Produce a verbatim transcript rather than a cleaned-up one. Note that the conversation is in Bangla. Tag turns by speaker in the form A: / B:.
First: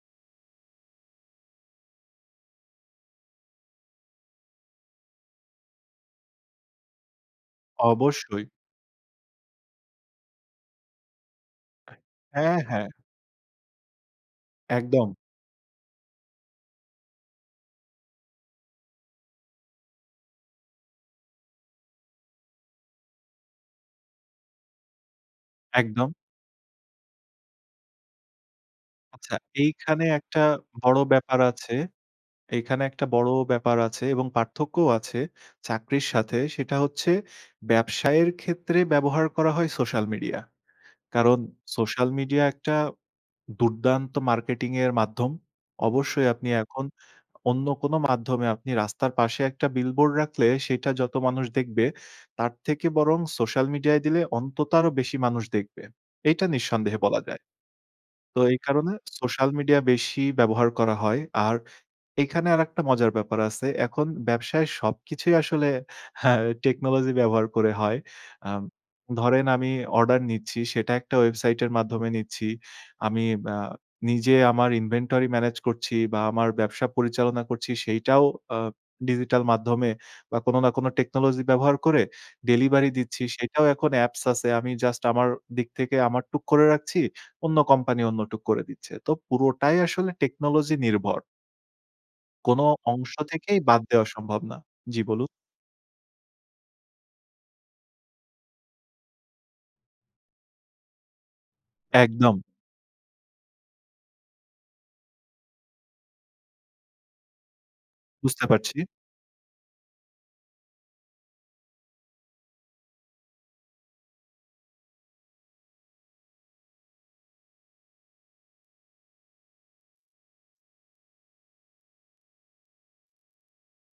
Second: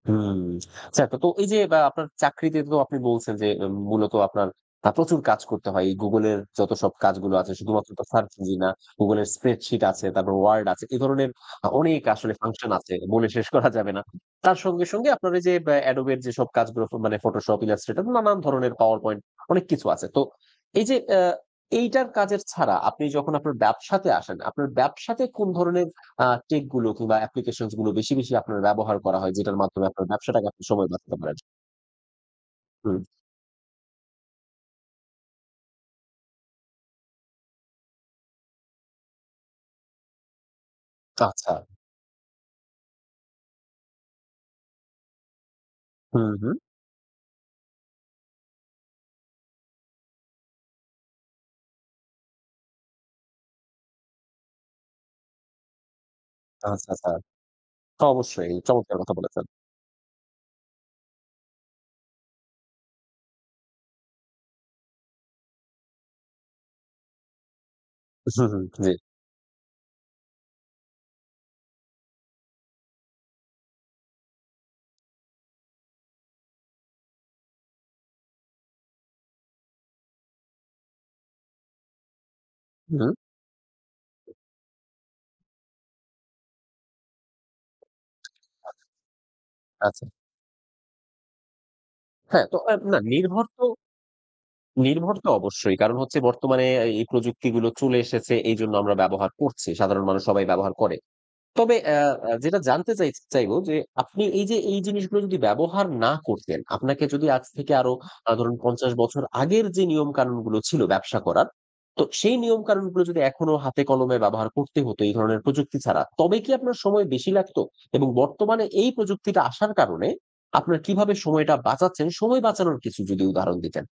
A: হুম, চা, কতো এই যে বা আপনার চাকরিতে তো আপনি বলছেন যে, মূলত আপনার আ প্রচুর কাজ করতে হয়। এই গুগলের যতসব কাজগুলো আছে, শুধুমাত্র তো সার্চ
B: অবশ্যই।
A: ইঞ্জিন না, গুগলের স্প্রেডশিট আছে, তারপর ওয়ার্ড আছে। এ ধরনের অ অনেক আসলে
B: হ্যাঁ,
A: ফাংশন
B: হ্যাঁ।
A: আছে। বলে শেষ করা যাবে না। তার সঙ্গে,
B: একদম।
A: সঙ্গে আপনার ওই যে অ্যাডোবের যেসব কাজগুলো মানে ফটোশপ, ইলাস্ট্রেটর নানান ধরনের পাওয়ার পয়েন্ট অনেক কিছু আছে। তো এই যে, অ্যা এইটার কাজের ছাড়া আপনি যখন আপনার ব্যবসাতে আসেন, আপনার ব্যবসাতে কোন ধরনের
B: একদম।
A: আ টেকগুলো কিংবা অ্যাপ্লিকেশনসগুলো বেশি, বেশি আপনার ব্যবহার করা হয়,
B: আচ্ছা,
A: যেটার মাধ্যমে
B: এইখানে
A: আপনার
B: একটা
A: ব্যবসাটাকে আপনি সময়
B: বড়
A: বাঁচাতে পারেন?
B: ব্যাপার আছে। এইখানে
A: হুম।
B: একটা বড় ব্যাপার আছে এবং পার্থক্যও আছে চাকরির সাথে। সেটা হচ্ছে ব্যবসায়ের ক্ষেত্রে ব্যবহার করা হয় সোশ্যাল মিডিয়া। কারণ
A: আচ্ছা।
B: সোশ্যাল মিডিয়া, একটা দুর্দান্ত মার্কেটিং এর মাধ্যম।
A: হু,
B: অবশ্যই আপনি
A: হু।
B: এখন অন্য কোন মাধ্যমে আপনি রাস্তার পাশে একটা বিলবোর্ড রাখলে, সেইটা যত মানুষ দেখবে, তার থেকে বরং সোশ্যাল মিডিয়ায় দিলে, অন্তত আরও বেশি মানুষ দেখবে। এইটা
A: আচ্ছা,
B: নিঃসন্দেহে
A: আচ্ছা।
B: বলা যায়। তো
A: অবশ্যই।
B: এই কারণে
A: চমৎকার কথা বলেছেন।
B: সোশ্যাল মিডিয়া বেশি ব্যবহার করা হয়। আর এইখানে আরেকটা মজার ব্যাপার আছে। এখন ব্যবসায় সবকিছুই আসলে হ্যাঁ, টেকনোলজি ব্যবহার করে হয়।
A: হু,
B: আ
A: হু। জি।
B: ধরেন আমি অর্ডার নিচ্ছি, সেটা একটা ওয়েবসাইটের মাধ্যমে নিচ্ছি। আমি আ নিজে আমার ইনভেন্টরি ম্যানেজ করছি বা আমার ব্যবসা পরিচালনা করছি, সেইটাও আ ডিজিটাল মাধ্যমে বা কোন না কোন টেকনোলজি ব্যবহার করে ডেলিভারি
A: হু, হু।
B: দিচ্ছি। সেটাও এখন অ্যাপস আছে। আমি জাস্ট আমার দিক থেকে আমার টুক করে রাখছি, অন্য কোম্পানি অন্য টুক করে দিচ্ছে। তো পুরোটাই
A: আচ্ছা।
B: আসলে টেকনোলজি নির্ভর।
A: হ্যাঁ তো
B: কোন
A: অ্যা না
B: অংশ
A: নির্ভর
B: থেকেই
A: তো
B: বাদ দেওয়া সম্ভব না। জ্বি,
A: নির্ভর
B: বলুন।
A: তো অবশ্যই। কারণ হচ্ছে বর্তমানে আ এই প্রযুক্তিগুলো চলে এসেছে এইজন্য আমরা ব্যবহার করছি। সাধারণ মানুষ সবাই ব্যবহার করে। তবে অ্যা অ্যা
B: একদম।
A: যেটা জানতে চাইছি, চাইব যে, আপনি এই যে, এই জিনিসগুলো যদি ব্যবহার না করতেন, আপনাকে যদি আজ থেকে আরো আ
B: বুঝতে
A: ধরুন
B: পারছি।
A: পঞ্চাশ বছর আগের যে নিয়মকানুনগুলো ছিল ব্যবসা করার; তো সেই নিয়মকানুনগুলো যদি, এখনো হাতে কলমে ব্যবহার করতে হত, এই ধরনের প্রযুক্তি ছাড়া, তবে কি আপনার সময় বেশি লাগতো? এবং বর্তমানে এই প্রযুক্তিটা আসার কারণে আপনার কিভাবে সময়টা বাঁচাচ্ছেন? সময় বাঁচানোর কিছু যদি উদাহরণ দিতেন।